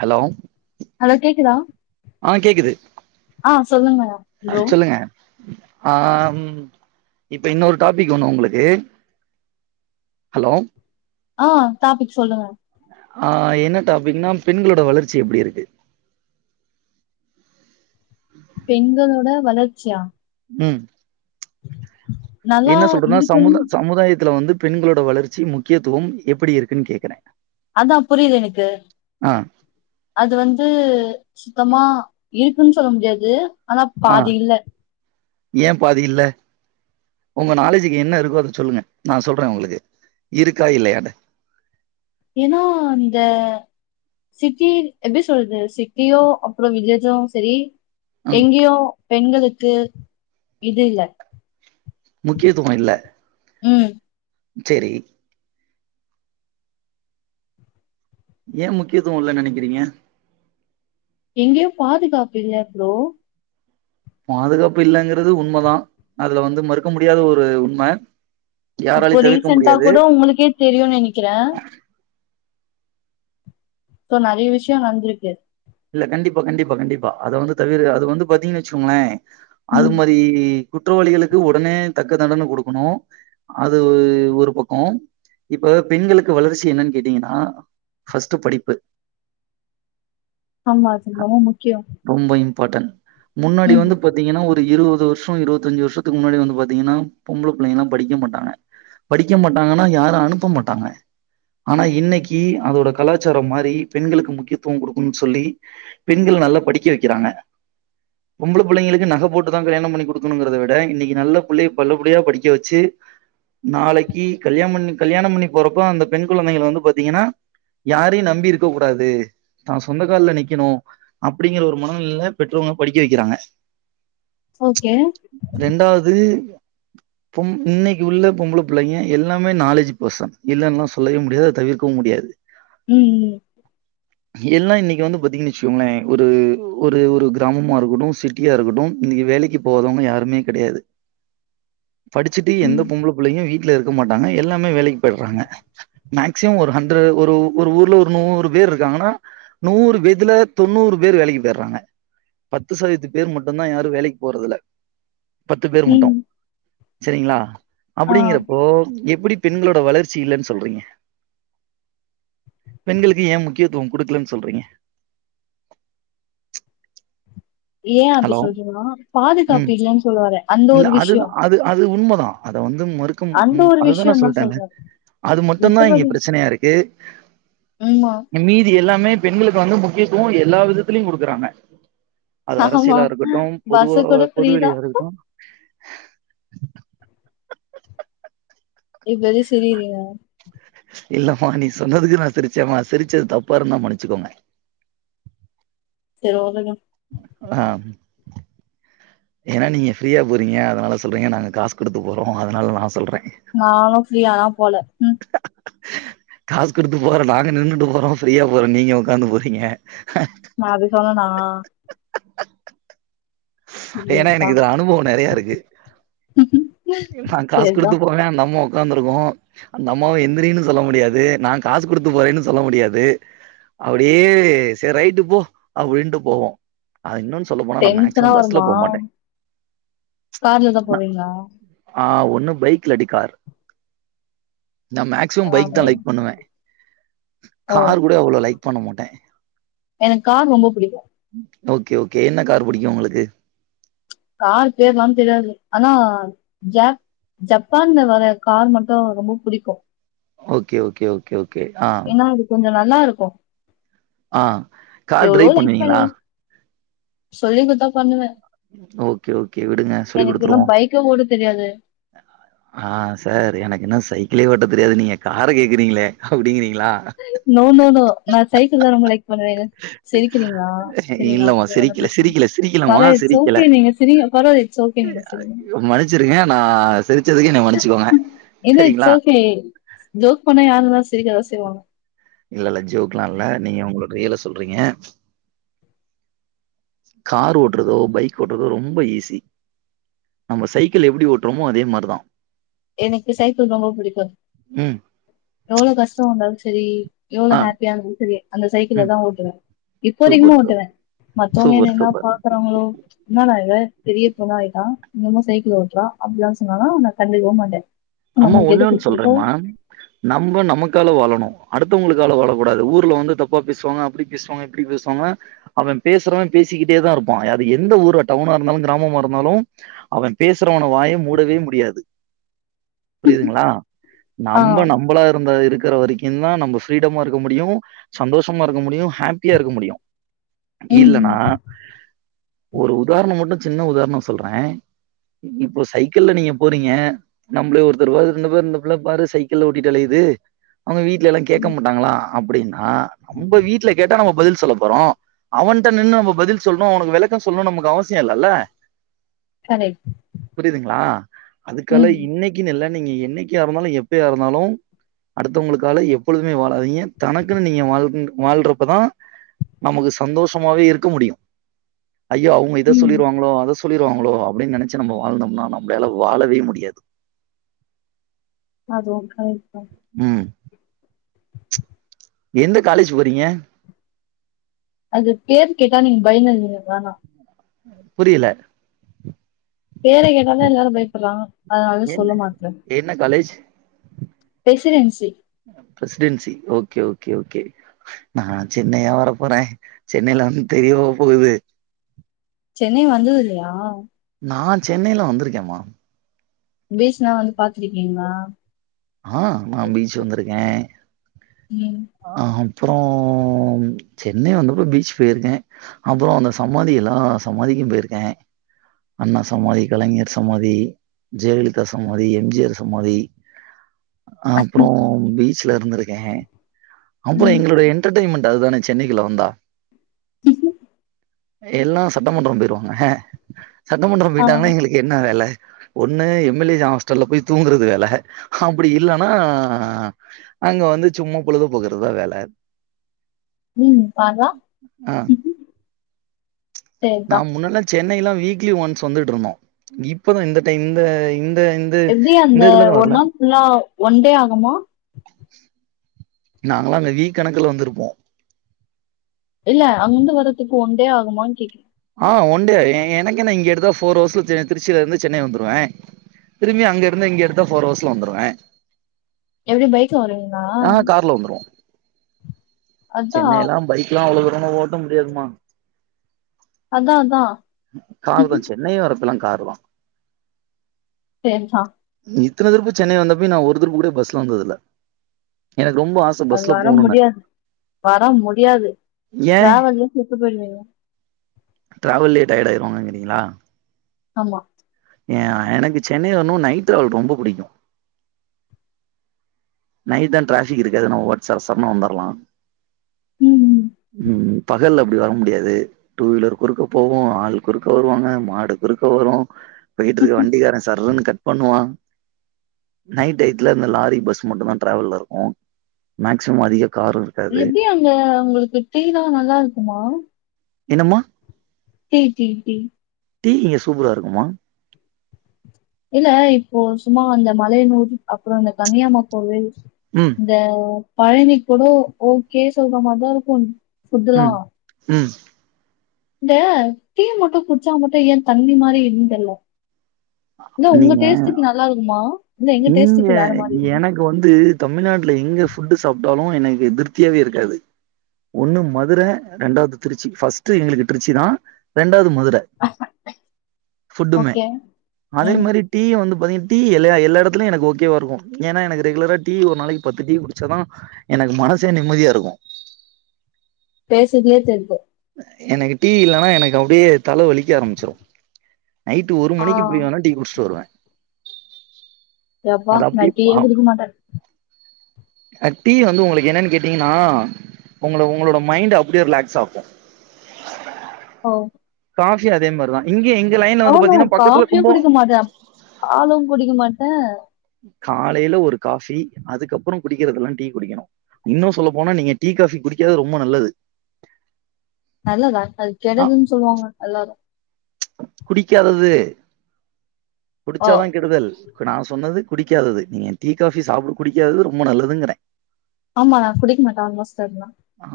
Hello hello கேக்குதா ஆ கேக்குது ஆ சொல்லுங்க ப்ரோ [unintelligible] ஆம் இப்ப இன்னொரு டாபிக் ஒணு உங்களுக்கு ஹலோ ஆ டாப்பிக் சொல்லுங்க ஆ என்ன டாபிக்னா பெண்களோட வளர்ச்சி எப்டிருக்கு பெண்களோட வளர்ச்சியா ம் நல்லா என்ன சொல்றதுன்னா இருக்குன்னு சமுத சமுதாயத்துல வந்து பெண்களோட வளர்ச்சி முக்கியத்துவம் எப்படி இருக்குன்னு கேக்குறே அதா புரியுது எனக்கு ஆ அது வந்து சுத்தமா இருக்குன் சொல்ல முடியாது ஆனா பாதி இல்ல ஏன் பாதி இல்ல உங்க நாலேஜிக்கு என்ன இருக்கோ அத சொல்லுங்க நா சொல்றேன் உங்களுக்கு இருக்கா இல்லையான்னு ஏன்னா அந்த சிட்டி எப்டி சொல்றது சிட்டியோ அப்புறொ வில்லேஜோ சரி ம் எங்கேயோ பெண்களுக்கு இது இல்ல முக்கியத்துவொ இல்ல ம் செரி ஏ முக்கியத்துவொ இல்லன் நெனக்கிறீங்க எங்கேயு பாதுகாப்பு இல்ல ப்ரோ பாதுகாப்பு இல்லங்கறது உண்மதா அதுல வந்து மறுக்க முடியாத ஒரு உண்ம இப்போ யாராலயு தவிர்க்க ரீசண்ட்டா முடியாது கூட உங்களுக்கே தெரியுன் நெனைக்கிறே இப்போ நறைய விஷயொ நடந்திருக்கு இல்ல கண்டிப்பா கண்டிப்பா கண்டிப்பா அத வந்து தவிர அது வந்து பாத்தீங்கன்னு வச்சகோங்களே அது ம் மாரி குற்றவாளிகளுக்கு உடனே தக்க தண்டன குடுக்குணு அது ஒரு பக்கொ இப்ப பெண்களுக்கு வளர்ச்சி என்னன் கேட்டீங்கன்னா ஃபஸ்ட்டு படிப்பு ஆமா அது அ ரொம்ப முக்கியோ ரொம்ப இம்பார்ட்டன் முன்னாடி ம் வந்து ப பாத்தீங்கன்னா ஒரு இருவது வருஷொ இருவத்தஞ்சு வருஷத்துக்கு முன்னாடி வந்து பாத்தீங்கன்னா பொம்பள புள்ளைங்க எல்லாம் படிக்க மாட்டாங்க படிக்க மாட்டாங்கன்னா யாரு அனுப்ப மாட்டாங்க ஆனா இன்னைக்கி அதோட கலாச்சாரம் மாரி பெண்களுக்கு முக்கியத்துவம் குடுக் குன் சொல்லி பெண்கள நல்லா படிக்க வைக்கிறாங்க பொம்பள புள்ளைங்களுக்கு நக போட்டுதா கல்யாணம் பண்ணி குடுக்கணுங்கறத விட இன்னைக்கி நல்ல புள்ளைய நல்லபடியா படிக்க வச்சி நாளைக்கி கல்யாம் பண்ணி கல்யாணம் பண்ணி போறப்ப அந்த பெண் குழந்தைங்கள வந்து பாத்தீங்கன்னா யாரையு நம்பி இருக்க கூடாது தா சொந்த கால்ல நிக்கணு அப்படிங்கிற ஒரு மனநிலைல பெற்றவுங்க படிக்க வைக்கிறாங்க ஓகே ரெண்டாவ்து பொம் இன்னைக்கி உள்ள பொம்பள புள்ளைங்க எல்லாமே நாலேஜ் பெர்சன் இல்லன்லா சொல்லவே முடியாது அத தவிர்க்கவு முடியாது ம் ம் எல்லா இன்னைக்கி வந்து பாத்தீங்கன்னு வச்சுக்கோங்களே ஒரு ஒரு ஒரு கிராமமா இருக்கட்டு சிட்டி யா இருக்கட்டும் இன்னைக்கி வேலைக்கு போவாதவுங்க யாருமே கடையாது படிச்சுட்டு எந்த ம் பொம்பள புள்ளைையு வீட்ல இருக்க மாட்டாங்க எல்லாமே வேலைக்கு போயிறாங்க மேக்சிமம் ஒரு ஹண்ட்ரட் ஒரு ஒரு ஊர்ல ஒரு நூறு பேர் இருக்காங்கன்னா நூறு பேத்துல தொண்ணூறு பேர் வேலைக்கி போய்யிறாங்க பத்து சதவீத்து பேர் மட்டுந்தா யாரு வேலைக்கு போறதுல்ல பத்து பேர் மட்டு ம் சரிங்ளா ஆ அப்படிங்கறப்போ எப்டி பெண்களோட வளர்ச்சி இல்லனு சொல்றீங்க பெண்களுக்கு எ முக்கியத்துவம் கொடுக்கலன்னு சொல்றீங்க ஏன் அப்டி ஹலோ சொல்றேன்னா பாதுகாப்பு ம் இல்லன்னு சொல்ல வரே அந்த இல்ல ஒரு அது விஷயோ அது அது உண்மதா அத வந்து மறு அந்த ம் ஒரு அதுதா நா விஷயந்தா சொல்லிட்டேன சொல்றே அது மட்டு தா இங்க ப்ரச்சனையா இருக்கு ம் மா மீதி எல்லாமே பெண்களுக்கு வந்து முக்கியத்துவோ எல்லா விதத்திலயு கொடுக்குறாங்க அது ஆமா அரசியலா இருக்கட்டு பொதுவா பஸ்ஸு கூட ஃப்ரீதா பொதுவெளியா இருக்கட்டு இப்போ எது செரி இல்ல இல்லம்மா நீ சொன்னதுக்கு நா சிரிச்சேமா சிரிச்சது தப்பா இருந்தா மன்னிச்சுக்கோமா [unintelligible] ஆ ஏன்னா நீங்க ஃப்ரீயா போறீங்க அதனால சொல்றீங்க நாங்க காசு கொடுத்து போறோ அதனால நா சொல்றே நானு ஃப்ரீயா லா போல ம் காசு கொடுத்து போற நாங்க நின்னுட்டு போறோ ஃப்ரீயா போற நீங்க உக்காந்து போறீங்க ஹ நா அப்டி சொன்னனா ஐயோ ஏன்னா ப்பா எனக்கு இதுல அனுபவோ நெறையா இருக்கு நா காசு சரிதா கொடுத்து போவே நம்ம உக்காந்துர்க்கோ அந்த அம்மாவ எந்திரின்னு சொல்ல முடியாது நா காசு கொடுத்து போறேன்னு சொல்ல முடியாது அப்டியே செரி ரைட்டு போ அப்டிண்ட்டு போவோ அது இன்னொன்னு சொல்ல போனா நா டென்ஷனா மேக்சிமம் பஸ்ல வருமா போமாட்டே ச் ங்ளா ஆ ஒண்ணு பைக் இல்லாடி கார் நா மேக்சிமம் பைக் காரு தா லைக் பண்ணுவே ஓ கார் கூட அவ்ளோ லைக் பண்ண மாட்டே எனக்கு கார் ரொம்ப புடிக்கு ஓகே ஓகே என்ன கார் பிடிக்கு உங்களுக்கு கார் பேர்லா தெரியாது ஆனா ஜேக் ஜப்பான்ல வர கார் மட்டு ரொம்ப புடிக்கு ஓகே ஓகே ஓகே ஓகே ஆ ஏன்னா அது கொஞ்சோ நல்லா இருக்கு ஆ கார் எவ்ளோ ட்ரைவ் லைக் பண்ணுவீங்களா பண்ணுவே சொல்லி கொடுத்தா பண்ணுவே ஓகே ஓகே விடுங்க சொல்லி எனக்கு இன்னு குடுத்துருவோ பைக்கே ஓட்ட தெரியாது ஆ சார் எனக்கு இன்னு சைக்கிளே ஓட்ட தெரியாது நீங்க கார் அ கேக்குறீங்களே அப்டிங்கிறீங்களா நோ நோ நோ நா சைக்கிள் தா ரொம்ப ளைக் பண்ணுவே சிரிக்கிறீங்களா சிரிங்க இல்லமா ஓன்னு சிரிக்கல ப்ரச்ன சிரிக்கல பெர சிரிக்கலமா சிரிக்கல இட்சோகே நீங்க சிரிங்க பெரா இட்ஸ் ஓகே நீங்க சிரிங்க சிரிச்சிருக்கே நா சிரிச்சதுக்கு என்ன மன்னிச்சுக்கோங்க இது இட்ஸ் சரிங்களா ஓகே ஜோக் பண்ணா யாரு வேணாலு சிரிக்கதா செய்வாங்க இல்ல இல்ல ஜோக் ல்லா இல்ல நீங்க உங்களோட ரியல சொல்றீங்க கார் ஓட்றதோ பைக் ஓட்றதோ ரொம்ப ஈஸி நம்ம சைக்கிள் எப்டி ஓட்றமோ அதே மாரிதா எனக்கு சைக்கிள் ரொம்ப பிடிக்கு ம் எவ்ளோ கஷ்டோ வந்தாலு செரி எவ்ளோ ஆ ஹாப்பியா இருந்தாலு செரி அந்த சைக்கிள ம். தா ஓட்டுவே இப்போ அதிகமா சூப்பர் சார். ஓட்டுவ மத்தவங்க என்ன சூப்பர், என்னா சூப்பர். பாக்குறாங்களோ என்ன டா இவ பெரிய பொண்ணா ஆய்ட்டா இன்னுமா சைக்கிள் ஒட்டுறா அப்டிலா சொன்னாலா நா கண்டுக்கவே மாட்ட அம்மா ஒண்ணே ஒண்ணு சொல்றேமா நம்ப நமக்கால வாழணு அடுத்தவங்களுக்கால வாழக்கூடாது ஊர்ல வந்து தப்பா பேசுவாங்க அப்டி இப் பேசுவாங்க இப்டி பேசுவாங்க அவ பேசுறவ பேசிக்கிட்டேதா இருப்பா அது எந்த ஊரோ டவுனா இருந்தாலு கிராமமா இருந்தாலு அவ பேசுறவன வாய மூடவே முடியாது புரியுதுங்களா ஆ நம்ப நம்பளா இருந்த இருக்கற வரிக்கு ந்தா நம்ப ஃப்ரீடமா இருக்க முடியு சந்தோஷமா இருக்க முடியு ஹாப் ப்பியா இருக்க முடியு ம் இல்லனா ம் ஒரு உதாரணொ மட்டு சின்ன உதாரணொ சொல்றே இப்போ சைக்கிள்ல நீங்க போறீங்க நம்ள ஒரு தோ பார் இந்த புள்ள பாரு சைக்கிள் ஓட்டிட்டு அலயுது அவங்க வீட்ல எல்லா கேக்க ம் மாட்டாங்களா அப்டின்னா நம்ப வீட்ல கேட்டா நம்ப பதில் சொல்ல போறோ அவன்ட்ட நின்னு நம்ப பதில் சொல்னு அவனுக்கு வெளக்க சொல்ணு நமக்கு அவசியொ இல்லல்ல கரெக்ட் புரியுதுங்களா அதுக்கால ம் இன்னைக் கீன் இல்ல நீங்க என்னைக்கா இருந்தாலு எப்பயா இருந்தாலு அடுத்தவங்களுக்கால எப்பொழுதுமே வாழாதீங்க தனக்குன் நீங்க வாழ்றப்பதா நமக்கு சந்தோஷமாவே இருக்க முடியு ஐயோ அவ்ங்க இத ம் சொல்லிருவாங்களோ அத சொல்லிருவாங்களோ அப்டின் நெனச்சு நம்ம வாழ்ந்தோம்னா நம்மளால வாழவே முடியாது அதுவு கரெக்ட்தா ம் எந்த காலேஜ் போறீங்க அது பேர் கேட்டா நீங்க பயோன் நெனச்சிடுவீங்க வேணா புரியல பேர கேட்டாதா எல்லாரு பயப்படுறாங்க அதனால தா என்ன சொல்ல மாட்ட என்ன college Presidency Presidency okay okay okay நா சென்னையா வர போற சென்னைல வந்து தெரியவா போகுது சென்னை வந்ததில்லயா நா சென்னைலா வந்திருக்கேமா பீச்னா வந்து பாத்ருக்கீங்ளா ஆ நா பீச் வந்திருக்கே ம் அ அப்றொ சென்னை வந்தப்ப பீச் போயிருக்க அப்புறொ அந்த சமாதி எல்லா சமாதிக்கு போயிருக்கே அண்ணா சமாதி கலைஞர் சமாதி ஜெயலலிதா சமாதி எம் ஜி ஆர் சமாதி அப்றொ பீச்ல இருந்திருக்கே அப்றொ ம் எங்களுடைய என் என்டர்டெய்ன்மென்ட் அது தானே சென்னைக்குள்ள வந்தா எல்லா சட்டமன்றொ போயிருவாங்க சட்டமன்றொ ஆ போயிட்டாங்கனா எங்களுக்கு என்ன வேல ஒண்ணு எம் எல் ஏ ஹாஸ்டல்ல போய் தூங்கறது வேல அப்டி இல்லனா அங்க வந்து சும்மா பொழுத போக்குறதுதா வேல ம் பார்றா ஆ நா முன்னாடிலா சென்னைக்லா வீக்லி ஒன்ஸ் வந்துட்டு இருந்தோ இப்பதா இந்த டைம்தா இந் இந் எப்டி அந்த ஒரு நாள் ஃபுல்லா ஒன் டே ஆகுமோ நாங்களாம் அங்க வீக் கணக்குல வந்துருப்போம் இல்ல அங்க வர்றதுக்கு ஒண்டே ஆகுமான்னு கேக்ர ஆ ஒண்டே எ எனக்கென்ன இங்க எடுத்தா ஃபோர் ஹவர்ஸ்ல திருச்சியில இருந்து சென்னை வந்துருவ திரும்பி அங்க இருந்து இங்கயிருந்து ஃபோர் ஹவர்ஸ்ல வந்துருவ எப்டி பைக்ல வருவீங்களா ஆ கார்ல வந்துருவோம் அதா சென்னைலா பைக்ல்லாம் அவ்வளவு தூரம் ஓட்ட முடியாதுமா அதான் அதான் காரு தான் சென்னை வர்றப்பல்லாம் காரு தான் சேரிதா இத்தன திருப்பு சென்னை வந்த போய் நா ஒரு திருப்பு கூட பஸ்ல வந்ததுல்ல எனக்கு ரொம்ப ஆச அது பஸ்ல வர போணுன்னு முடியாது வர முடியாது டிராவல்லே செத்து போயிருவீங்க ட்ராவல்லையே டயர்ட் ஆயிருவோங்கிங்களா ஆமா ஏ எனக்கு சென்னை வரனு நைட் ட்ராவல் ரொம்ப பிடிக்கும் நைட் தான் ட்ராபிக் இருக்காது ஆனா ஒரு [unintelligible] வந்துடலாம் ம் உம் பகல்ல அப்படி வர முடியாது டூ வீலர் குறுக்க போவோம் ஆளு குறுக்க வருவாங்க மாடு குறுக்க வரும் போயிட்டுருக்க வண்டிக்காரன் சர்ன்னு கட் பண்ணுவா நைட் டைத்துல இந்த லாரி பஸ் மட்டும்தான் ட்ராவல்ல இருக்கும் மேக்சிமம் அதிகம் காரு இருக்காது எப்டி அங்க உங்களுக்கு டீ தான் நல்லா இருக்குமா என்னமா டீ டீ டீ டீ இங்க சூப்பரா இருக்குமா இல்ல இப்போ சும்மா இந்த மலையனூர் அப்புறம் இந்த கங்கையம்மா கோவில் உம் இந்த பழனி கூட ஓகே சொல்ற மாரிதான் இருக்கும் உம் உம் இந்த டீ மட்டும் குடிச்சா மட்டும் ஏன் தண்ணி மாரி இருக்குனு தெரியல இல்ல உங்க நீங்க டேஸ்ட்டுக்கு நல்லா இருக்குமா இல்ல எங்க டேஸ்ட்டுக்கு வேற மாரி இருக்குமா இப்ப வந்து தமிழ்நாட்டுல எங்க ஃபுட்டு சாப்ட்டாலும் எனக்கு திருப்தியாவே இருக்காது ஒண்ணு மதுர ரெண்டாவது திருச்சி ஃபர்ஸ்ட்டு எங்களுக்கு திருச்சி தான் ரெண்டாவது மதுர ஃபுட்டுமே ஓகே அதே ம் மாரி டீ வந்து பாத்தீங்னா டீ எல்லா எல்லா இடத்துலயும் எனக்கு ஓகே வா இருக்கும் ஏன்னா எனக்கு ரெகுலராக டீ ஒரு நாளைக்கு பத்து டீ குடிச்சாதான் எனக்கு மனசே நிம்மதியா இருக்கும் பேசுறதுலே தெரிது எனக்கு டீ இல்லன்னா எனக்கு அப்டியே தல வலிக்க ஆரம்பிச்சிரும் நைட்டு ஒரு ஆ மணிக்கு போய் வேணா டீ குடிச்ட்டு வருவ எப்பா நா டீயே அப்டியே குடிக்க மாட்ட டீ வந்து உங்களுக்கு என்னன் கேட்டீங்கன்னா உங்க உங்களோட மைண்ட்ட அப்படியே ரிலாக்ஸ் ஆக்கும் ஓ காஃபி அதே மாரிதான் இங்க எங்க லைன்ல நோ வந்து நோ பாத்தீங்கன்னா பக்கத்துல காஃபியே கும்போ குடிக்க மாட்டே பாலும் குடிக்க மாட்ட காலையில ஒரு காஃபி அதுக்கு அப்றோ குடிக்கறதுலா டீ குடிக்ணு இன்னு சொல்ல போனா நீங்க டீ காஃபி குடிக்காது ரொம்ப நல்லது நல்லாதா அது ஆ கெடுதலுனு சொல்லுவாங்க எல்லாரு குடிக்காதது ஓ குடிச்சாதா கெடுதல் நா சொன்னது குடிக்காதது நீங்க டீ காஃபி சாப்ட் குடிக்காதது ரொம்ப நல்லதுங்கிறே ஆமா நா குடிக்க மாட்டா ஆல்மோஸ்ட் அதுலா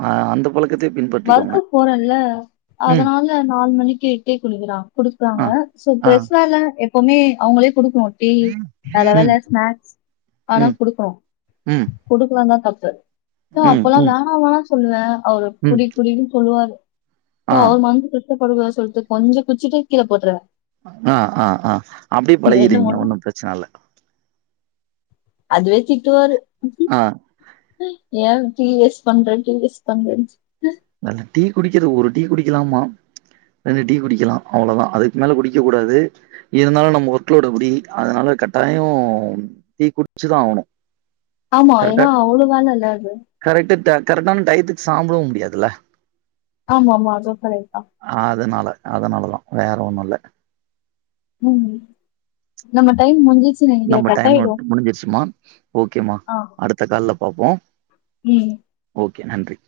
அ அந்த பழக் ஒர்க் போறன்ல ம் அதனா நாலு மணிக்கு டீ குடுக்கற குடுக்கறாங்க ஆ சோ ஆ ஃப்ரஸாலா எப்வுமே அவங்ளே கொடுக்கு டீ நல்ல ம் வேல ஸ்னாக்ஸ் ஆனா ம் குடுக்றோ ம் கொடுக்கலனா தப்பு சோ ம் அப்ப எல்லா ம் வேணா வேணா சொல்வ அவரு ம் குடி குடினு சொல்லுவாரு சோ ஆ அவரு மனசு கஷ்ட படக்கூடாது சொல்லிட்டு கொஞ்ச குடிச்சிட்டு கீழ போட்றுவ ஆ ஆ ஆ அப்டியே மூணு பழகிறிங்க ஒன்னு ப்ரச்சன இல்ல அதுவே திட்டுவாரு ஆ ஏ டீ வெஸ் பண்ற டீ வெஸ் பண்றனு நல்ல டீ குடிக்கறது ஒரு டீ குடிக்லாமா ரெண்டு டீ குடிக்கலா அவ்ளோதா அதுக்கு மேல குடிக்க கூடாது இருந்தாலு நம்ம ஒர்க் லோட் அப்டி அதனால கட்டாயோ டீ குடிச்சுதா ஆவனு ஆமா ஏனா அவ்ளோ வேலல்ல அது கரெக்ட் த கரெக்டான டயத்துக்கு சாப்படவு முடியாதுல ஆமா ஆமா அதுவு கரெட் தா அதனால அதனால தா வேற ஒண்ணு இல்ல ம் நம்ம முடிஞ் நம்ம டைம் நோட் முடிஞ்சிருச்சுமா ஓகேமா ஆ அடுத்த கால்ல பாப்போ ம் ஓகே நன்றி